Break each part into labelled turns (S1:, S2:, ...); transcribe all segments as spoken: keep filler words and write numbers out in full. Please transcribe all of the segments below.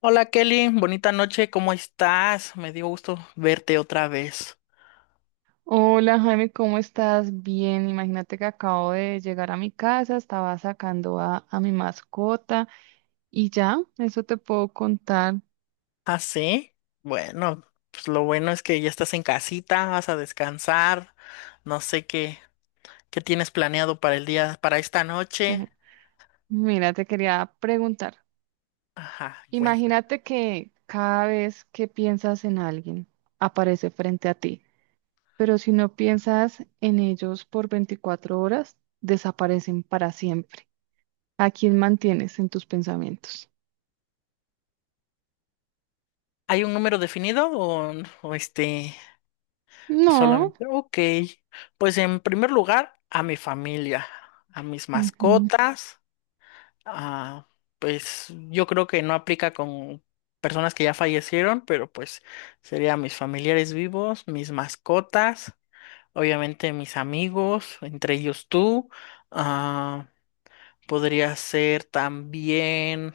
S1: Hola Kelly, bonita noche, ¿cómo estás? Me dio gusto verte otra vez.
S2: Hola Jaime, ¿cómo estás? Bien, imagínate que acabo de llegar a mi casa, estaba sacando a, a mi mascota y ya, eso te puedo contar.
S1: ¿Ah, sí? Bueno, pues lo bueno es que ya estás en casita, vas a descansar. No sé qué, qué tienes planeado para el día, para esta noche.
S2: Ujú. Mira, te quería preguntar,
S1: Ajá, cuenta.
S2: imagínate que cada vez que piensas en alguien, aparece frente a ti, pero si no piensas en ellos por veinticuatro horas, desaparecen para siempre. ¿A quién mantienes en tus pensamientos?
S1: ¿Hay un número definido o, o este,
S2: No.
S1: solamente? Ok, pues en primer lugar, a mi familia, a mis mascotas. Ah, pues yo creo que no aplica con personas que ya fallecieron, pero pues serían mis familiares vivos, mis mascotas, obviamente mis amigos, entre ellos tú. Ah, podría ser también,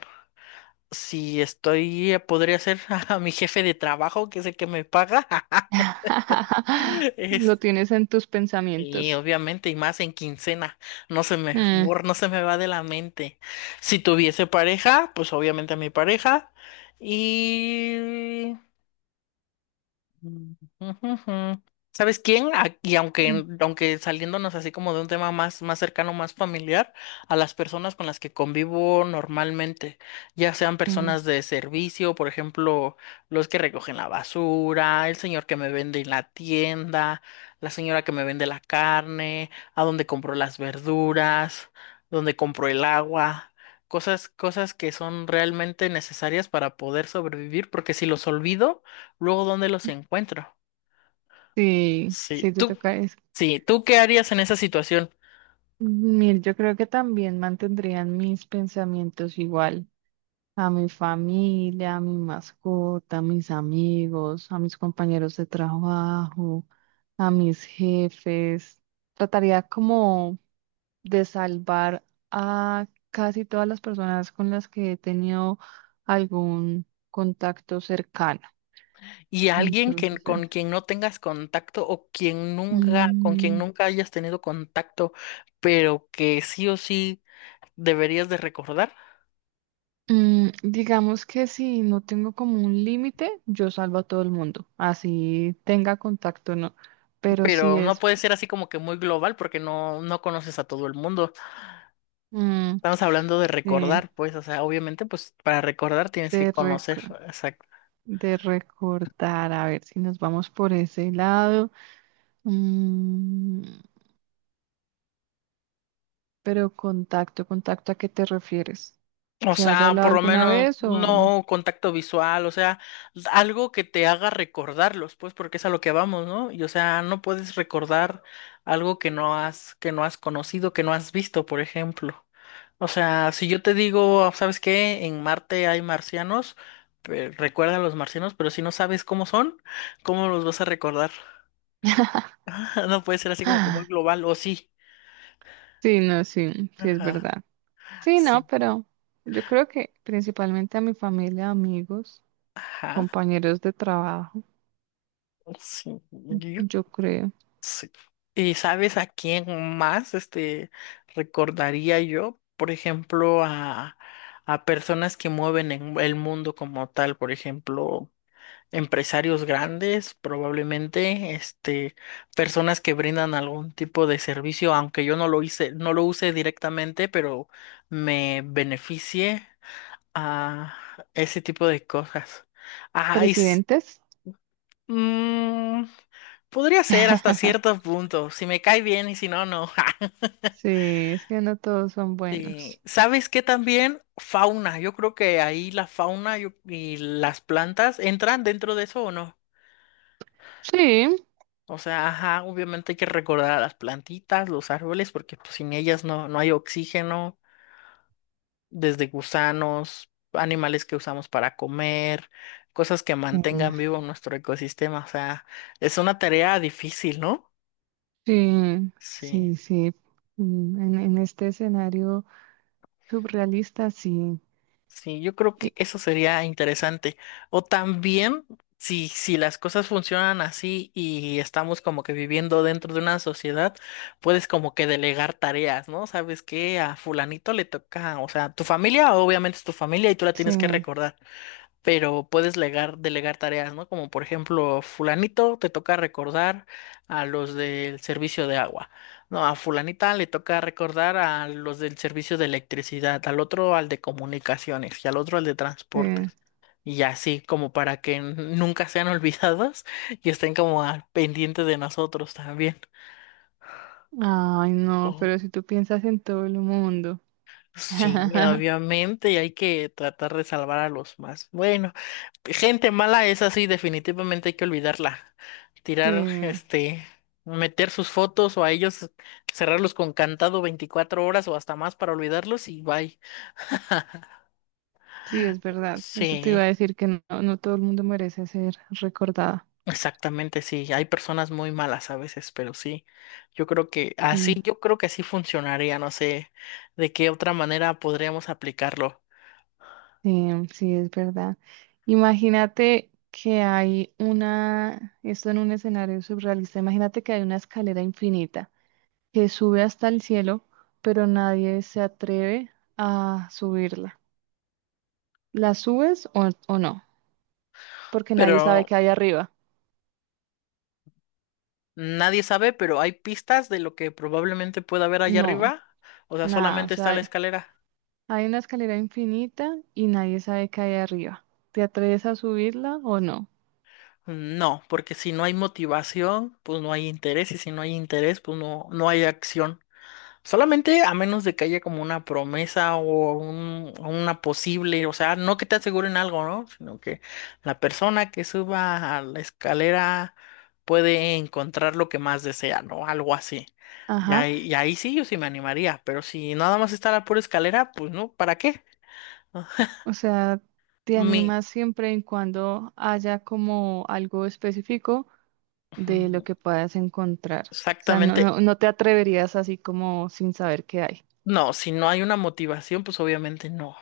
S1: si estoy, podría ser a mi jefe de trabajo, que es el que me paga. Este,
S2: Lo tienes en tus
S1: Y
S2: pensamientos.
S1: obviamente, y más en quincena, no se me,
S2: Mm,
S1: bor- no se me va de la mente. Si tuviese pareja, pues obviamente a mi pareja. Y Mm, ujujú. ¿Sabes quién? A- Y aunque,
S2: mm,
S1: aunque saliéndonos así como de un tema más, más cercano, más familiar, a las personas con las que convivo normalmente, ya sean
S2: mm.
S1: personas de servicio, por ejemplo, los que recogen la basura, el señor que me vende en la tienda, la señora que me vende la carne, a donde compro las verduras, donde compro el agua. Cosas, cosas que son realmente necesarias para poder sobrevivir, porque si los olvido, luego, ¿dónde los encuentro?
S2: Sí, sí,
S1: Sí,
S2: te
S1: tú,
S2: toca eso.
S1: sí, ¿tú qué harías en esa situación?
S2: Mir, yo creo que también mantendrían mis pensamientos igual a mi familia, a mi mascota, a mis amigos, a mis compañeros de trabajo, a mis jefes. Trataría como de salvar a casi todas las personas con las que he tenido algún contacto cercano.
S1: Y alguien que,
S2: Entonces, eh,
S1: con quien no tengas contacto o quien nunca, con quien
S2: mm,
S1: nunca, hayas tenido contacto, pero que sí o sí deberías de recordar,
S2: mm, digamos que si no tengo como un límite, yo salvo a todo el mundo, así tenga contacto o no. Pero si
S1: pero no
S2: es
S1: puede ser así como que muy global porque no, no conoces a todo el mundo.
S2: mm,
S1: Estamos hablando de
S2: eh,
S1: recordar, pues, o sea, obviamente, pues para recordar tienes que
S2: de,
S1: conocer,
S2: reco-
S1: exacto.
S2: de recordar, a ver si nos vamos por ese lado. Mm, pero contacto, contacto, ¿a qué te refieres?
S1: O
S2: ¿Que haya
S1: sea,
S2: hablado
S1: por lo
S2: alguna
S1: menos
S2: vez o...?
S1: no contacto visual, o sea, algo que te haga recordarlos, pues, porque es a lo que vamos, ¿no? Y o sea, no puedes recordar algo que no has, que no has, conocido, que no has visto, por ejemplo. O sea, si yo te digo, ¿sabes qué? En Marte hay marcianos, pe- recuerda a los marcianos, pero si no sabes cómo son, ¿cómo los vas a recordar? No puede ser así como que muy
S2: Ah,
S1: global, o sí.
S2: sí, no, sí, sí es
S1: Ajá,
S2: verdad. Sí, no,
S1: sí.
S2: pero yo creo que principalmente a mi familia, amigos,
S1: Ajá,
S2: compañeros de trabajo,
S1: sí. Yo
S2: yo creo.
S1: Sí. ¿Y sabes a quién más este recordaría yo? Por ejemplo, a, a personas que mueven en el mundo como tal, por ejemplo, empresarios grandes, probablemente, este, personas que brindan algún tipo de servicio, aunque yo no lo hice, no lo use directamente, pero me beneficie a ese tipo de cosas. Ajá, y s-
S2: Presidentes.
S1: mm, podría ser hasta cierto punto. Si me cae bien y si no, no.
S2: Sí, es que no todos son
S1: Sí.
S2: buenos.
S1: ¿Sabes qué también? Fauna. Yo creo que ahí la fauna yo- y las plantas entran dentro de eso o no.
S2: Sí.
S1: O sea, ajá, obviamente hay que recordar a las plantitas, los árboles, porque pues, sin ellas no, no hay oxígeno, desde gusanos, animales que usamos para comer, cosas que
S2: Mm.
S1: mantengan vivo nuestro ecosistema. O sea, es una tarea difícil, ¿no?
S2: Sí,
S1: Sí.
S2: sí, sí. Mm. En, en este escenario surrealista, sí.
S1: Sí, yo creo que
S2: Y
S1: eso sería interesante. O también, si, si las cosas funcionan así y estamos como que viviendo dentro de una sociedad, puedes como que delegar tareas, ¿no? ¿Sabes qué? A fulanito le toca, o sea, tu familia obviamente es tu familia y tú la
S2: sí,
S1: tienes que recordar, pero puedes legar- delegar tareas, ¿no? Como por ejemplo, fulanito te toca recordar a los del servicio de agua, no, a fulanita le toca recordar a los del servicio de electricidad, al otro al de comunicaciones y al otro al de
S2: sí.
S1: transportes. Y así, como para que n- nunca sean olvidadas y estén como al pendiente de nosotros también.
S2: Ay, no,
S1: Oh,
S2: pero si tú piensas en todo el mundo.
S1: sí, obviamente, y hay que tratar de salvar a los más. Bueno, gente mala es así, definitivamente hay que olvidarla.
S2: Sí.
S1: Tirar, este, meter sus fotos o a ellos cerrarlos con cantado veinticuatro horas o hasta más para olvidarlos y bye.
S2: Sí, es verdad. Eso te iba
S1: Sí,
S2: a decir que no, no todo el mundo merece ser recordado.
S1: exactamente, sí. Hay personas muy malas a veces, pero sí. Yo creo que así,
S2: Mm.
S1: yo creo que así funcionaría. No sé de qué otra manera podríamos aplicarlo.
S2: Eh, sí, es verdad. Imagínate que hay una, esto en un escenario surrealista, imagínate que hay una escalera infinita que sube hasta el cielo, pero nadie se atreve a subirla. ¿La subes o, o no? Porque nadie sabe
S1: Pero
S2: qué hay arriba.
S1: nadie sabe, pero hay pistas de lo que probablemente pueda haber allá
S2: No,
S1: arriba. O sea,
S2: nada. O
S1: solamente está la
S2: sea,
S1: escalera.
S2: hay una escalera infinita y nadie sabe qué hay arriba. ¿Te atreves a subirla o no?
S1: No, porque si no hay motivación, pues no hay interés, y si no hay interés, pues no, no hay acción. Solamente a menos de que haya como una promesa o un- o una posible, o sea, no que te aseguren algo, ¿no? Sino que la persona que suba a la escalera puede encontrar lo que más desea, ¿no? Algo así. Y
S2: Ajá,
S1: ahí, y ahí sí yo sí me animaría, pero si nada más está la pura escalera, pues no, ¿para qué?
S2: o sea, te
S1: Mi,
S2: animas siempre y cuando haya como algo específico de lo que puedas encontrar. O sea, no,
S1: exactamente.
S2: no, no te atreverías así como sin saber qué hay.
S1: No, si no hay una motivación, pues obviamente no.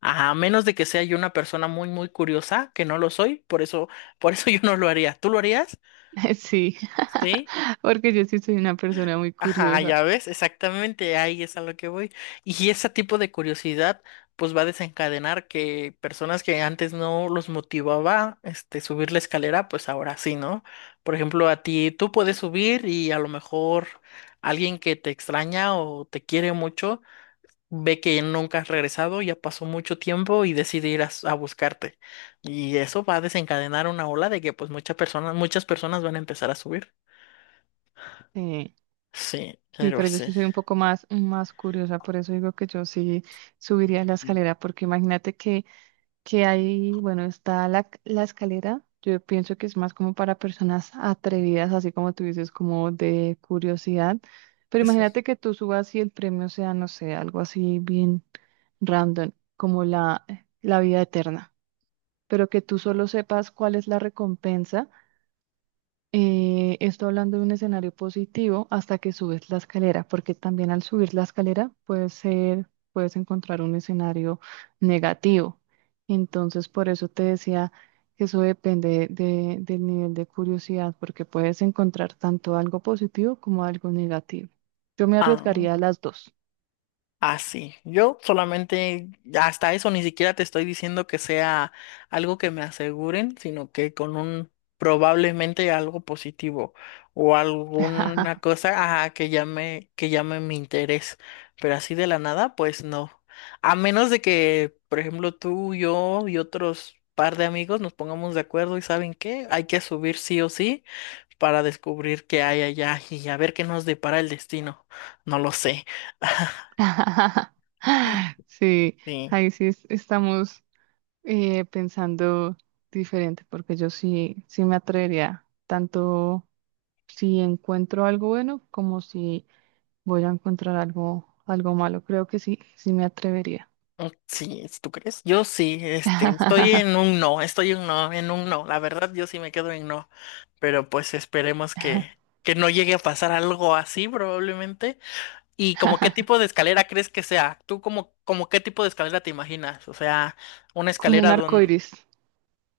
S1: A menos de que sea yo una persona muy, muy curiosa, que no lo soy, por eso, por eso yo no lo haría. ¿Tú lo harías?
S2: Sí,
S1: Sí.
S2: porque yo sí soy una persona muy
S1: Ajá,
S2: curiosa.
S1: ya ves, exactamente, ahí es a lo que voy. Y ese tipo de curiosidad, pues va a desencadenar que personas que antes no los motivaba, este, subir la escalera, pues ahora sí, ¿no? Por ejemplo, a ti, tú puedes subir y a lo mejor alguien que te extraña o te quiere mucho ve que nunca has regresado, ya pasó mucho tiempo y decide ir a, s- a buscarte. Y eso va a desencadenar una ola de que pues muchas personas, muchas personas van a empezar a subir.
S2: Sí,
S1: Sí,
S2: sí,
S1: pero
S2: pero yo
S1: sí.
S2: sí soy un poco más, más curiosa, por eso digo que yo sí subiría la escalera, porque imagínate que que hay, bueno, está la, la escalera. Yo pienso que es más como para personas atrevidas, así como tú dices, como de curiosidad. Pero
S1: Eso.
S2: imagínate que tú subas y el premio sea, no sé, algo así bien random, como la, la vida eterna, pero que tú solo sepas cuál es la recompensa. Eh, esto hablando de un escenario positivo hasta que subes la escalera, porque también al subir la escalera puede ser, puedes encontrar un escenario negativo. Entonces, por eso te decía que eso depende de- del nivel de curiosidad, porque puedes encontrar tanto algo positivo como algo negativo. Yo me arriesgaría a las dos.
S1: Así, yo solamente, hasta eso ni siquiera te estoy diciendo que sea algo que me aseguren, sino que con un probablemente algo positivo o alguna cosa, ajá, que llame, que llame mi interés, pero así de la nada, pues no. A menos de que, por ejemplo, tú, yo y otros par de amigos nos pongamos de acuerdo y ¿saben qué? Hay que subir sí o sí para descubrir qué hay allá y a ver qué nos depara el destino. No lo sé.
S2: Sí,
S1: Sí.
S2: ahí sí es- estamos eh, pensando diferente, porque yo sí, sí me atrevería, tanto si encuentro algo bueno como si voy a encontrar algo, algo malo. Creo que sí, sí me atrevería.
S1: Mm, sí, ¿tú crees? Yo sí, este, estoy en un no, estoy en un no, en un no. La verdad, yo sí me quedo en no. Pero pues esperemos que, que no llegue a pasar algo así probablemente. ¿Y como qué tipo de escalera crees que sea? ¿Tú como, como qué tipo de escalera te imaginas? O sea, una
S2: Como un
S1: escalera
S2: arco
S1: donde...
S2: iris.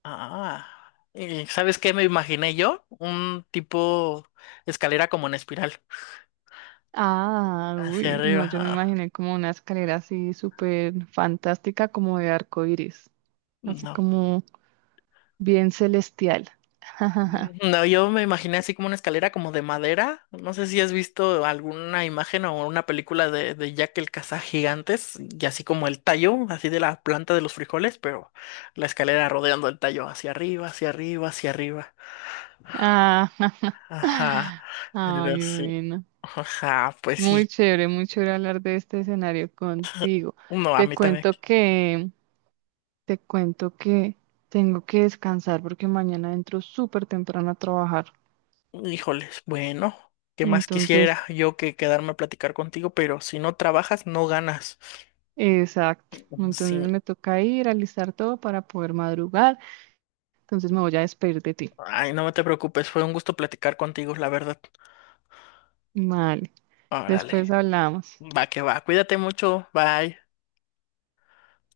S1: Ah, eh, ¿sabes qué me imaginé yo? Un tipo escalera como en espiral,
S2: Ah,
S1: hacia
S2: uy,
S1: arriba.
S2: no, yo me
S1: Ah,
S2: imaginé como una escalera así súper fantástica, como de arco iris, así
S1: no.
S2: como bien celestial.
S1: No, yo me imaginé así como una escalera como de madera. No sé si has visto alguna imagen o una película de, de, Jack el Cazagigantes y así como el tallo, así de la planta de los frijoles, pero la escalera rodeando el tallo hacia arriba, hacia arriba, hacia arriba.
S2: Ah,
S1: Ajá, era
S2: ay,
S1: así.
S2: bueno.
S1: Ajá, pues
S2: Muy
S1: sí.
S2: chévere, muy chévere hablar de este escenario contigo.
S1: No, a
S2: Te
S1: mí también.
S2: cuento que, te cuento que tengo que descansar porque mañana entro súper temprano a trabajar.
S1: Híjoles, bueno, ¿qué más
S2: Entonces,
S1: quisiera yo que quedarme a platicar contigo? Pero si no trabajas, no ganas.
S2: exacto.
S1: Sí.
S2: Entonces me toca ir, a alistar todo para poder madrugar. Entonces me voy a despedir de ti.
S1: Ay, no te preocupes, fue un gusto platicar contigo, la verdad.
S2: Vale,
S1: Órale,
S2: después hablamos.
S1: va que va, cuídate mucho, bye.